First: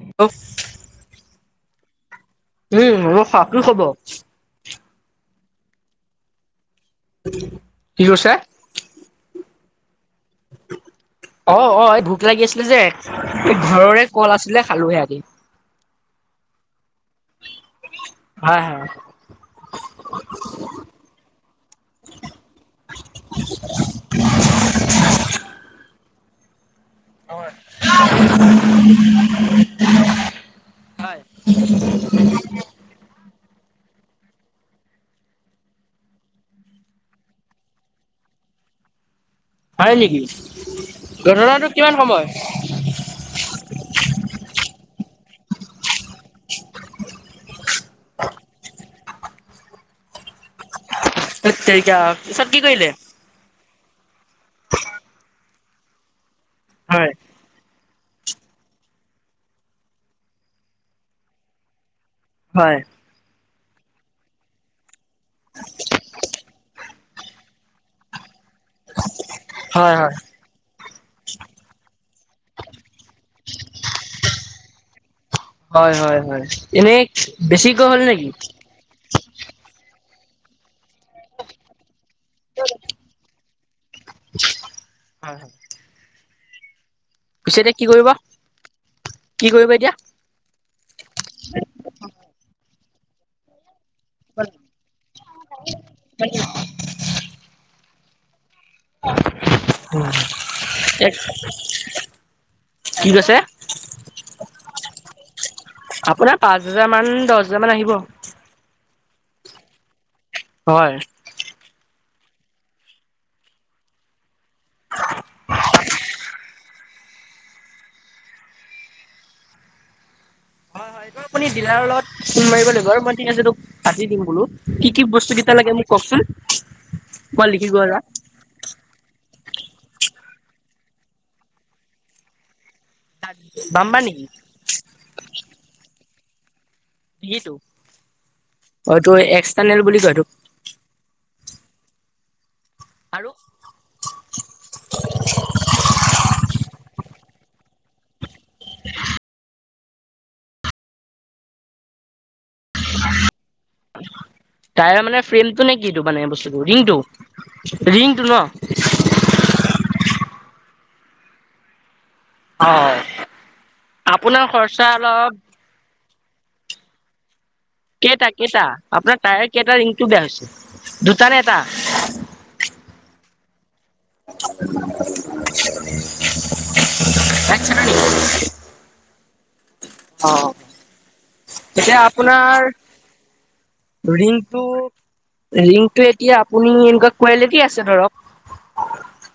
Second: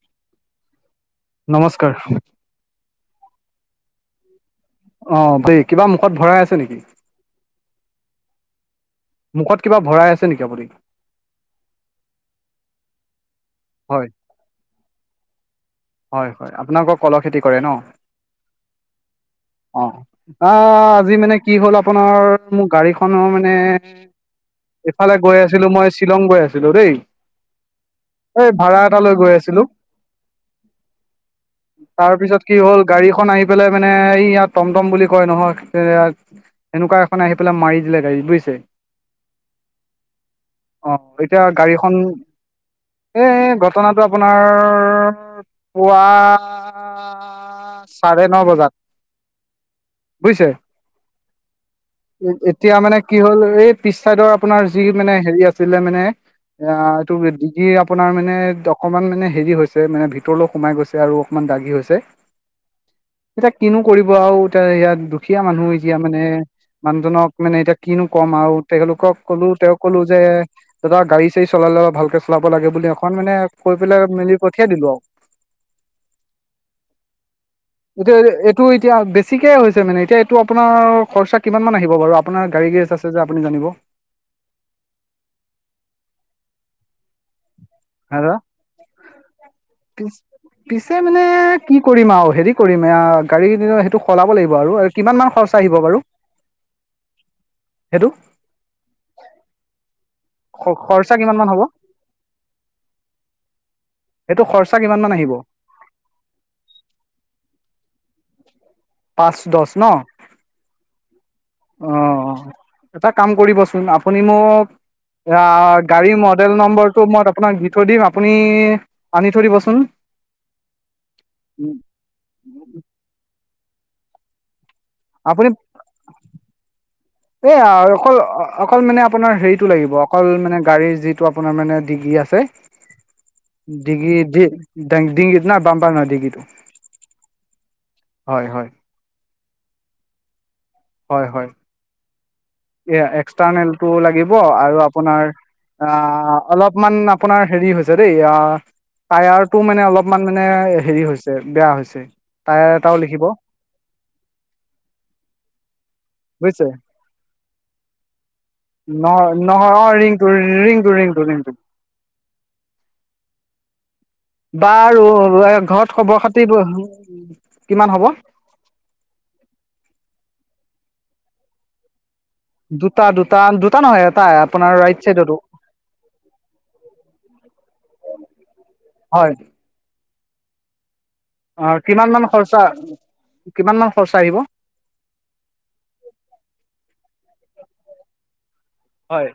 [unintelligible] নমস্কাৰ। উম [unintelligible] কি খবৰ? অ' দে, কিবা মুখত ভৰাই আছে নেকি? কি কৈছে? মুখত কিবা ভৰাই আছে নেকি আপুনি অ' অ' এই ভোক লাগি আছিলে যে, এই ঘৰৰে হয় কল আছিলে খালোহি আহি। হয় হয়, আপোনালোকৰ কলৰ খেতি কৰে ন'? হয় হয়। অ'। আহ আজি মানে কি হ'ল আপোনাৰ, মোৰ গাড়ীখনৰ মানে ইফালে গৈ আছিলোঁ মই শ্বিলং গৈ আছিলোঁ দেই। এই ভাড়া এটা লৈ গৈ আছিলোঁ। হয়। তাৰ পিছত কি হ'ল, গাড়ী এখন আহি পেলাই মানে এই য়া টমটম বুলি কয় নহয়, এয়া তেনেকুৱা এখন আহি পেলাই মাৰি দিলে গাড়ী, বুইছে? হয় নেকি অ' এতিয়া ঘটনাটো কিমান গাড়ীখন সময়? এ ঘটনাটো আপোনাৰ পুৱা চাৰে ন বজাত বুইছে? ধেত তেৰিকা পিছত কি এতিয়া কৰিলে? মানে কি হ'ল এই পিচ চাইডৰ আপোনাৰ যি মানে হেৰি আছিলে মানে, আ হয়। এইটো ৰ আপোনাৰ মানে অকনমান মানে হেৰি হৈছে, মানে ভিতৰলৈ সোমাই গৈছে আৰু অকমান দাগি হৈছে। হয়। এতিয়া কিনো কৰিব আৰু, এতিয়া ইয়াত দুখীয়া মানুহ, এতিয়া মানে মানুহজনক মানে এতিয়া কিনো ক'ম আৰু, তেওঁলোকক ক'লো। তেওঁক হয় ক'লো হয় যে দাদা গাড়ী চাড়ী চলালে, অলপ ভালকে চলাব লাগে বুলি অকন মানে, কৈ পেলাই মেলি পঠিয়াই দিলোঁ আৰু। হয় হয় হয়, এনেই বেছিকৈ হ'ল নেকি? টোৰ এতিয়া বেছিকে হৈছে মানে, এতিয়া এইটো আপোনাৰ খৰচা কিমান মান আহিব বাৰু! আপোনাৰ গাড়ী আছে যে, আপুনি জানিব। হয়। পিছে এতিয়া কি কৰিবা? দাদা কি কৰিবা এতিয়া? পিছ পিছে মানে কি কৰিম আৰু, হেৰি কৰিম। এই গাড়ী ক সেইটো সলাব লাগিব আৰু। আৰু কিমান মান খৰচ আহিব বাৰু! সেইটো? উম্, খৰচা এক কিমান মান হ'ব কি কৈছে? এইটো খৰচা কিমান মান আহিব। আপোনাৰ পাঁচ হাজাৰ মান, দহ হাজাৰ মান আহিব। পাঁচ দহ ন', হয় অ'। এটা কাম কৰিবচোন! আপুনি মোক অ', গাড়ী মডেল নম্বৰটো মই আপোনাক দি থৈ দিম। আপুনি আনি থৈ দিবচোন। হয় এইটো আপুনি ডিলাৰৰ লগত ফোন মাৰিব লাগিব, আৰু মই ঠিক আছে, তোক পাতি দিম বোলোঁ। কি কি বস্তু কেইটা লাগে মোক কওঁকচোন! এইয়া আৰু অকল অকল মানে আপোনাৰ হেৰিটো লাগিব, অকল মানে গাড়ীৰ যিটো আপোনাৰ মানে ডিগি আছে। বাম্বা ডিগি নেকি দি, ড ডিগিতো ন বাম্পাৰ ন ডিগিতো। ডিগিটো। হয় হয়। হয়টো, এক্সটাৰ্নেল বুলি কয়, এইটো। হয় হয়। এইয়া আৰু এক্সটাৰ্নেলটো লাগিব আৰু আপোনাৰ অ', অলপমান আপোনাৰ হেৰি হৈছে দেই, অ'। টায়াৰটো মানে অলপমান মানে হেৰি হৈছে, বেয়া হৈছে। টায়াৰ এটাও লিখিব তায়াৰ মানে, ফ্ৰেমটো নে কিটো! মানে বস্তুটো বুজিছে ৰিংটো। ৰিংটো ন'। নহয় নহয়, অ', ৰিংটো ৰিংটো, ৰিংটো ৰিংটো। অ', অ'। বাৰু, ঘৰত খবৰ-খাতি কেইটা কেইটা, আপোনাৰ টায়াৰ কেইটা ৰিংটো বেয়া হৈছে। দুটা নে এটা? দুটা দুটা, দুটা নহয় ইয়াত [unintelligible] হয়। অ', অ এতিয়া কিমান মান খৰচা আপোনাৰ, কিমান মান খৰচা আহিব ৰিংটো ৰিংটো এতিয়া আপুনি, এনেকুৱা কোৱালিটি আছে ধৰক। হয়।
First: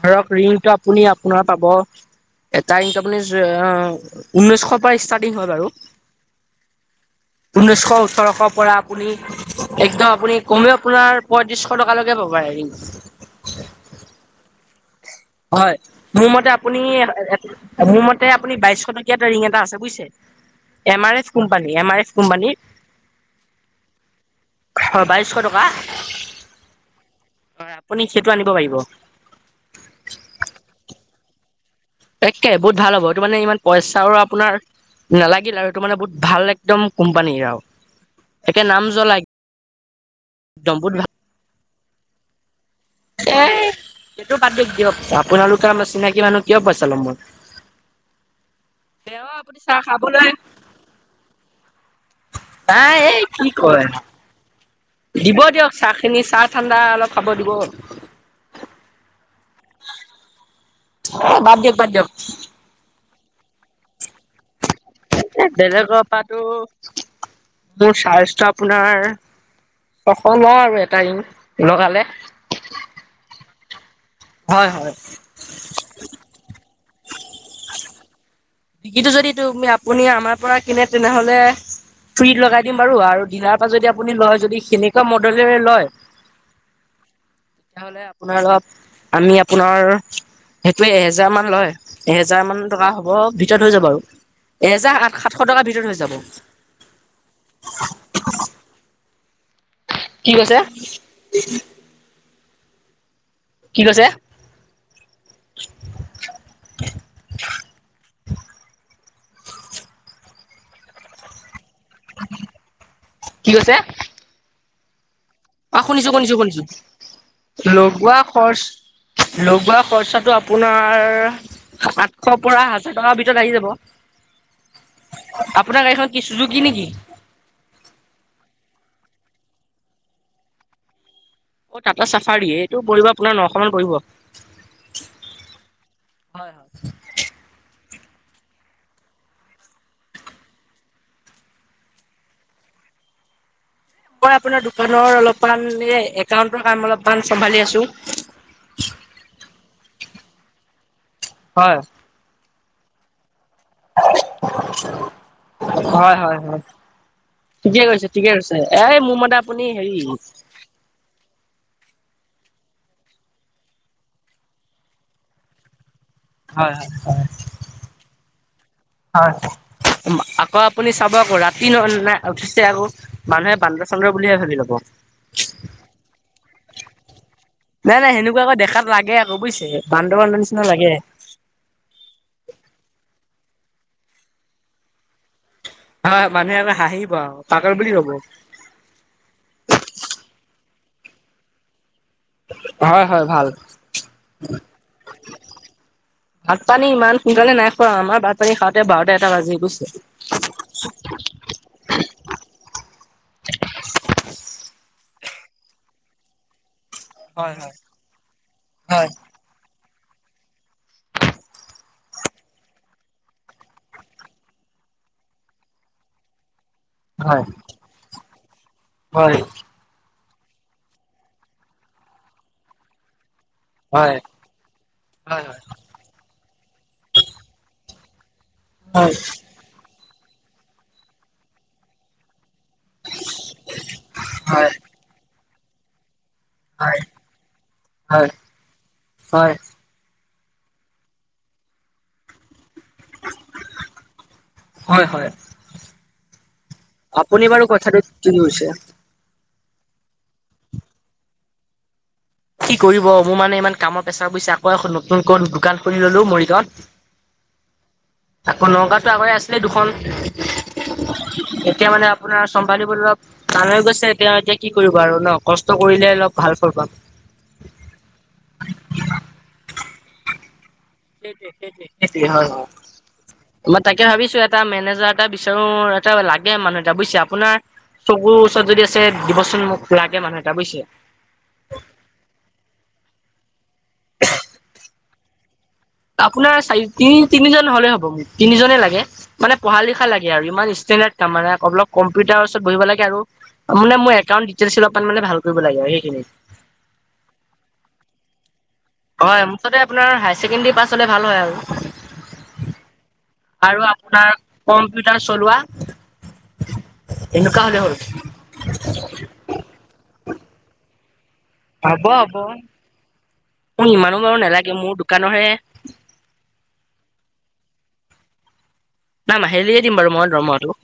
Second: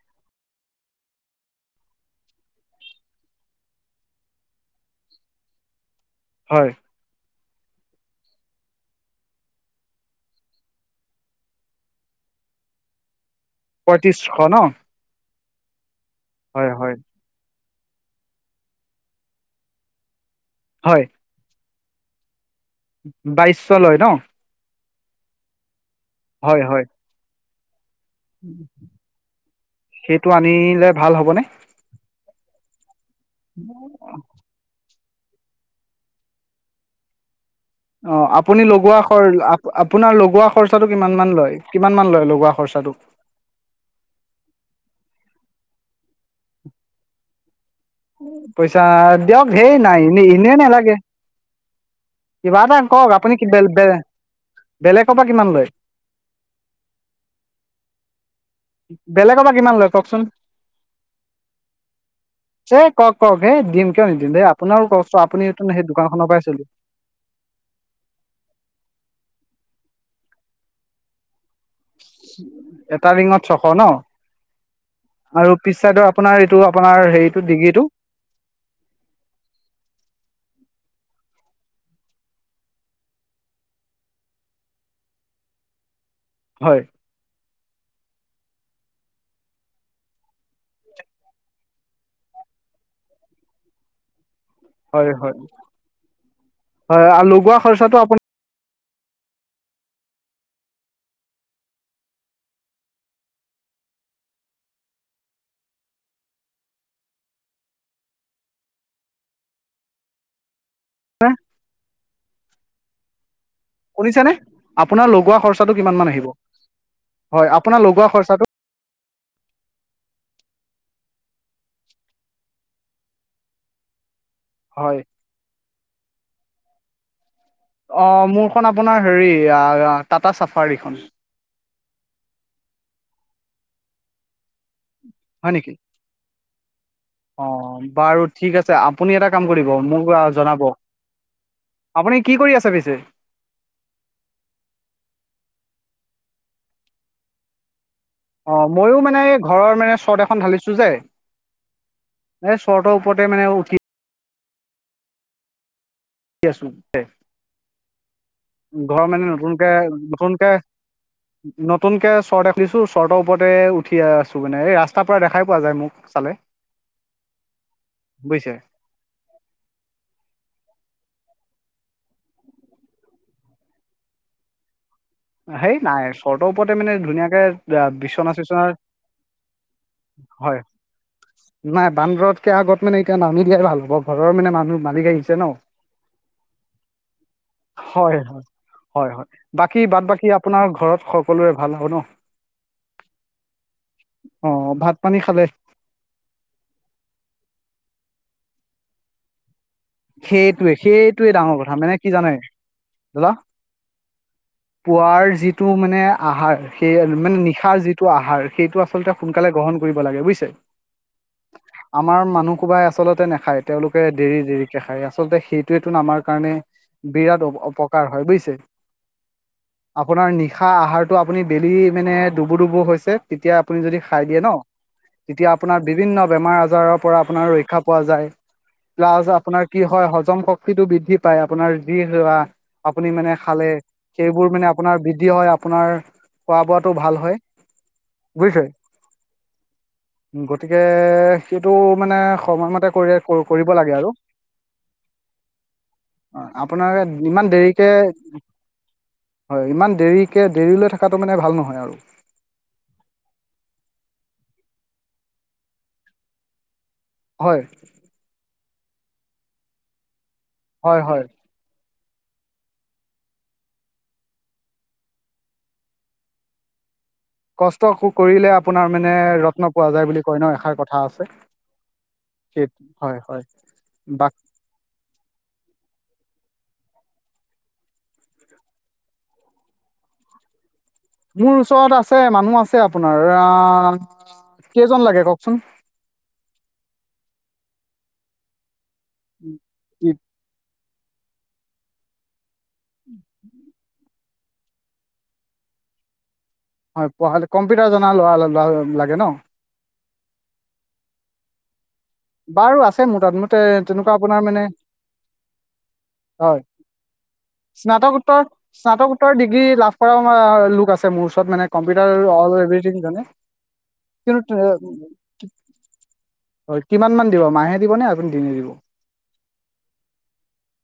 ধৰক, ৰিংটো আপুনি আপোনাৰ পাব। এটা ৰিং আপোনাৰ ঊনৈশৰ পৰা ষ্টাৰ্টিং হয় বাৰু। হয়। ঊনৈছশ ওঠৰশৰ পৰা আপুনি, একদম আপুনি কমেও আপোনাৰ পয়ত্ৰিশ টকালৈকে পাব হেৰি। পঁয়ত্ৰিশ ন। হয়, মোৰ মতে হয় হয় আপুনি- মোৰ মতে আপুনি বাইশ টকীয়া এটা ৰিং এটা আছে বুজিছে, হয় M R F company, M R F কোম্পানীৰ। বাইছ শ লয় ন। হয় বাইছশ টকা। হয় হয়। হয়, আপ সেইটো আনিলে ভাল হবনে? একে বহুত ভাল হ'ব এইটো মানে ইমান পইচাও আপোনাৰ নালাগিল আৰু সেইটো মানে বহুত ভাল একদম কোম্পানী আৰু। অ আপুনি একে নাম লগোৱাৰ জ্বলা সৰ, আপোনাৰ লগোৱা একদম খৰচাটো বহুত ভাল কিমান মান লয়? কিমান মান লয় লগোৱা খৰচাটো? এ সেইটো বাদ দিয়ক দিয়ক আপোনালোকে চিনাকি মানুহ কিয় পইচা ল'ম মই? পইচা তেওঁ দিয়ক আপুনি সেই চাহ নাই এনে খাবলৈ এনেই নালাগে। কিবা এটা নাই কক এই আপনি কি বেল কয় বে- বেলেগৰ পৰা দিব কিমান লয়? দিয়ক চাহ খিনি, চাহ ঠাণ্ডা অলপ খাব দিব। বেলেগৰ পৰা কিমান লয় কওকচোন। এই বাদ দিয়ক বাদ দিয়ক। এ কওক কওক হেই দিম কিয় নিদিম দেই আপোনাৰো কষ্ট আপুনিটো সেই বেলেগৰ দোকানখনৰ পৰাতো পৰাই চলি মোৰ চাৰ্জটো আপোনাৰ ছশ লও আৰু এটা ৰিং লগালে। এটা ৰিঙত ছশ ন। হয় হয়। আৰু পিছ চাইদৰ আপোনাৰ এইটো আপোনাৰ হেৰিটো ডিকিটো? ডিকিটো যদি তু আপুনি আমাৰ পৰা কিনে তেনেহলে, ফ্ৰীত লগাই দিম বাৰু আৰু দীলাৰৰ পৰা যদি আপুনি লয় যদি সেনেকুৱা মডলেৰে লয়, হয়। তেনেহলে আপোনাৰ অলপ আমি আপোনাৰ সেইটোৱে এহেজাৰমানান লয় এহেজাৰ মান টকা হ'ব। ভিতৰত হৈ যাব আৰু এহেজাৰ হয় সাত হয় সাতশ টকাৰ ভিতৰত হৈ যাব। হয় আৰু লগোৱা খৰচাটো আপোনাৰ কি কৈছে? কি কৈছে? কোৱা। কি কৈছে? শুনিছে নে? আপোনাৰ লগোৱা খৰচ অ শুনিছো শুনিছো শুনিছো হেল্ল আপোনাৰ লগোৱা খৰচাটো খৰচ লগোৱা খৰচাটো আপোনাৰ, আঠশৰ পৰা হাজাৰ টকাৰ ভিতৰত আহি যাব। হয়। আপোনাৰ গাড়ীখন কি চুজুকি নেকি? অ মোৰখন আপোনাৰ হেৰি আ আ টাটা চাফাৰীখন। অ' টাটা চাফাৰিয়ে এইটো পৰিব আপোনাৰ নশ মান পৰিব। হয় নেকি। হয় হয়। অ' বাৰু ঠিক আছে আপুনি এটা কাম কৰিব মোক জনাব। আপুনি কি কৰি আছে পিছে? মই আপোনাৰ দোকানৰ অলপমান এ একাউন্টৰ কাম অলপমান চম্ভালি আছো। অ' ময়ো মানে এই ঘৰৰ মানে শট এখন ঢালিছো যে। হয় এ শ্বটৰ ওপৰতে মানে উঠি। হয়। হয়- হয় আছো। ঠিকে কৈছে ঠিকে কৈছে এ ঘৰৰ মোৰ মানে মতে আপুনি নতুনকে হেৰি। নতুনকে [inaudible] নতুনকে চৰ্ট এখুলিছো চটৰ ওপৰতে উঠি আছো মানে এই ৰাস্তাৰ পৰা দেখাই পোৱা যায় মোক চালে। হয় হয় হয়। বুজিছে। হয় আকৌ আপুনি চাব আকৌ ৰাতি ন' নাই উঠিছে আকৌ। মানুহে বান্দৰ চন্দ্ৰ বুলিহে ভাবি লব। সেই নাই চৰটৰ ওপৰতে মানে ধুনীয়াকে। নাই নাই বিচনা সেনেকুৱাকে চিচনা দেখাত লাগে আকৌ বুইছে বান্দৰ বান্দৰ হয়। নিচিনা লাগে। নাই বান্দৰতকে আগত মানে এতিয়া নামি দিয়াই ভাল হ'ব ঘৰৰ মানে মানুহ মালিক আহিছে ন'। হয় মানুহে এবাৰ হাঁহিব পাগল বুলি কব। হয় হয় হয় হয় বাকী বাদ বাকী আপোনাৰ ঘৰত সকলোৰে ভাল হব ন'। হয় হয় ভাল। অ ভাত পানী খালে ভাত পানী ইমান সোনকালে নাই খোৱা, আমাৰ ভাত পানী খাওঁতে বাৰটা এটা বাজি গৈছে। সেইটোৱে সেইটোৱে ডাঙৰ কথা মানে কি জানে। হেল্ল পোৱাৰ যিটো মানে আহাৰ। সেই আৰু মানে হয় হয় নিশাৰ যিটো আহাৰ সেইটো হয় আচলতে সোনকালে গ্ৰহণ কৰিব লাগে বুইছে। আমাৰ মানুহ সোপাই আচলতে নাখায় তেওঁলোকে দেৰি দেৰি। খাই আচলতে সেইটোৱেতোন আমাৰ কাৰণে। হয় বিৰাট অপকাৰ হয় বুইছে। হয় আপোনাৰ নিশা আহাৰতটো আপুনি বেলি মানে ডুবু ডুবু হৈছে তেতিয়া। আপুনি যদি হয় খাই দিয়ে ন' হয় তেতিয়া আপোনাৰ বিভিন্ন বেমাৰ আজাৰৰ পৰা আপোনাৰ ৰক্ষা পোৱা যায়। হয় হয় প্লাছ আপোনাৰ কি হয় হজম শক্তিটো বৃদ্ধি পায় আপোনাৰ যি। আপুনি মানে খালে, সেইবোৰ মানে হয় আপোনাৰ বৃদ্ধি হয় আপোনাৰ। খোৱা বোৱাতটো ভাল হয় বুইছে। হয় হয় গতিকে সেইটো মানে সময়মতে কৰি কৰিব লাগে আৰু। হয়, হয় আপোনাৰ আপুনি ইমান বাৰু দেৰিকে কথাটো কৈছে। হয় ইমান দেৰিকে দেৰিলৈ থকাটো মানে ভাল নহয় আৰু। কি কৰিব মোৰ মানে ইমান কামৰ পেছাৰ বুইছে, আকৌ এখন নতুনকৈ দোকান খুলি ললো মৰিগাঁৱত। হয়। আকৌ নগাঁওতো আগতে আছিলে দুখন হয় হয় এতিয়া মানে। আপোনাৰ চম্ভালিবলৈ অলপ টান হৈ গৈছে, এতিয়া এতিয়া কি কৰিব আৰু ন' কষ্ট কৰিলে অলপ ভাল ফল পাম। কষ্ট কৰিলে আপোনাৰ মানে ৰত্ন পোৱা যায় বুলি কয় ন' এষাৰ কথা। আছে সেইটোৱে সেইটোৱে সেইটোৱে হয়, হয় মই তাকে বা ভাবিছো। এটা মেনেজাৰ এটা বিচাৰো এটা লাগে মানুহ এটা বুজিছে আপোনাৰ। চকুৰ ওচৰত যদি আছে দিব চোন মোক খুব মানুহ এটা বুজিছে। মোৰ ওচৰত আছে মানুহ আছে আপোনাৰ আহ কেইজন লাগে কওকচোন। আপোনাৰ চাৰি, তিনি, তিনিজন হ'লে হ'ব। তিনিজনেই লাগে মানে পঢ়া-লিখা লাগে আৰু ইমান [unintelligible] অলপ কম্পিউটাৰৰ ওচৰত বহিব লাগে আৰু মানে মোৰ একাউণ্ট। চিল অপান মানে ভাল কৰিব লাগে আৰু সেইখিনিত। হয় পঢ়াল কম্পিউটাৰ জনা ল'ৰা ল'ৰা লাগে। ন হয় মুঠতে আপোনাৰ হাই-ছেকেণ্ডেৰী পাছ হ'লে ভাল হয় আৰু বাৰু আছে মোৰ তাত মই। আৰু আপোনাৰ কম্পিউটাৰ চলোৱা হয় এনেকুৱা হ'লে হ'ল। স্নাতকোত্তৰ স্নাতকোত্তৰ ডিগ্ৰী লাভ কৰাও লোক আছে মোৰ ওচৰত মানে। হ'ব কম্পিউটাৰ হ'ব। অল এভ্ৰিথিং জানে। কিন্তু নহয়ে [unintelligible] হয়, কিমান মান দিব? মাহে দিবনে? আপুনি দিনে দিব? নাই মাহেলিয়ে দিম বাৰু মই দৰমহাটো।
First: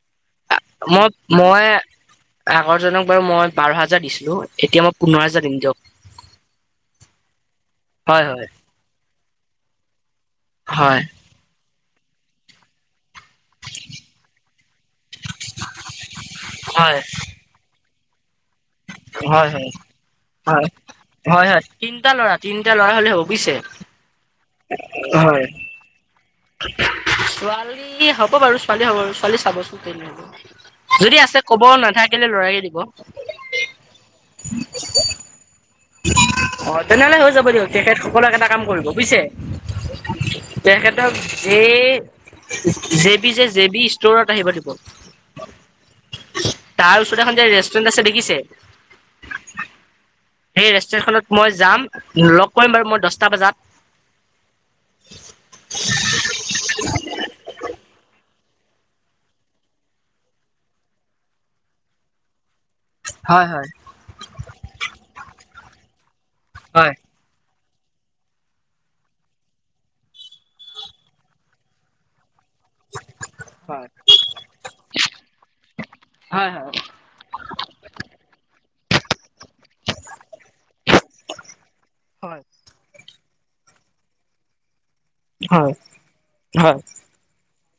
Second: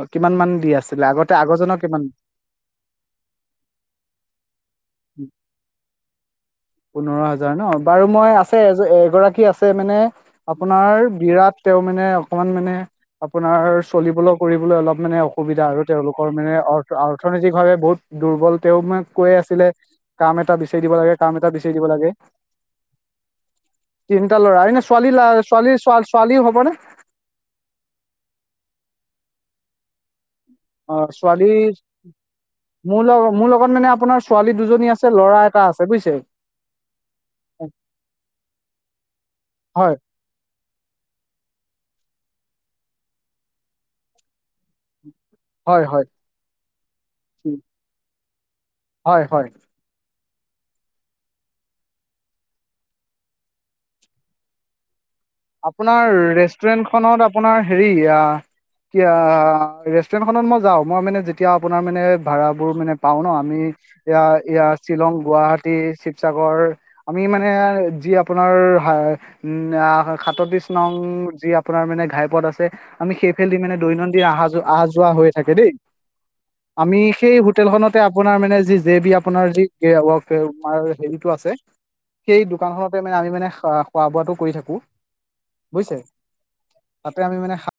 অ' কিমানমান দি আছিলে মই আগতে মই আগৰজনক কিমান। আগৰজনক বাৰু মই বাৰ হাজাৰ দিছিলো। এতিয়া মই পোন্ধৰ হাজাৰ দিম দিয়ক। [unintelligible] পোন্ধৰ হাজাৰ ন! বাৰু হয় মই হয় আছে এ এগৰাকী আছে মানে হয় আপোনাৰ বিৰাট। তেওঁমানে অকমান মানে আপোনাৰ চলিবলৌ। [unintelligible] অলপ মানে অসুবিধা আৰু তেওঁলোকৰ মানে অৰ্থ হয় অৰ্থনৈতিকভাৱে বহুত দুৰ্বল। তেওঁ মা [unintelligible] কৈ হয় হয় আছিলে কাম এটা হয়। বিচাৰি দিব লাগে কাম হয় এটা হয় বিচাৰি দিব লাগে। তিনিটা ল'ৰা তিনিটা ল'ৰা হ'লে হ'ব বুজিছে তিনিটা ল'ৰা এনে ছোৱালী হয়। ছোৱালীৰ ছোৱালী ছোৱালীও হ'ব নে? ছোৱালী হ'ব বাৰু ছোৱালী হ'ব ছোৱালী চাবচোন তেনেহ'লে। অ ছোৱালী মোৰ লগত মোৰ লগত মানে আপোনাৰ ছোৱালী দুজনী আছে ল'ৰা টা আছে বুইছে। অ তেনেহলে হৈ যাব দিয়ক তেখেতসকলক এটা কাম কৰিব বুইছে। হয় [inaudible] তেখেতক জে জে বি যে জে বি ষ্টৰত আহিব দিব। হয়, হয়। তাৰ ওচৰতে এখন যে ৰেষ্টুৰেণ্ট আছে হয় হয় দেখিছে? সেই ৰেষ্টুৰেণ্টখনত মই যাম। লগ কৰিম বাৰু মই দচটা বাজাত। আপোনাৰ ৰেষ্টুৰেণ্টখনত আপোনাৰ হেৰি আ য়া ৰেষ্টুৰেণ্টখনত মই যাওঁ। মই মানে যেতিয়া আপোনাৰ মানে ভাড়াবোৰ মানে পাওঁ ন' হয় আমি হয় এয়া ইয়াত শ্বিলং, গুৱাহাটী টী, শিৱসাগৰ হয় আমি মানে যি আপোনাৰ হাঁ--উম আ সাতত্ৰিশ নং যি আপোনাৰ মানে, ঘাইপথ আছে। আমি সেইফেলদি মানে হয় দৈনন্দিন আহা-যোৱ- আহা-যোৱা হৈ থাকে দেই। হয় আমি সেই হোট্‌ টেলখনতে আপোনাৰ মানে যি জে বি আপোনাৰ জি কে ৱৰ্ক এ আমাৰ জে বিটো আছে। হয় সেই দোকানখনতে মানে আমি মানে খাৱা খোৱা-বোৱাটো কৰি থাকোঁ। হয়, হয়। তাতে আমি মানে সাত্‌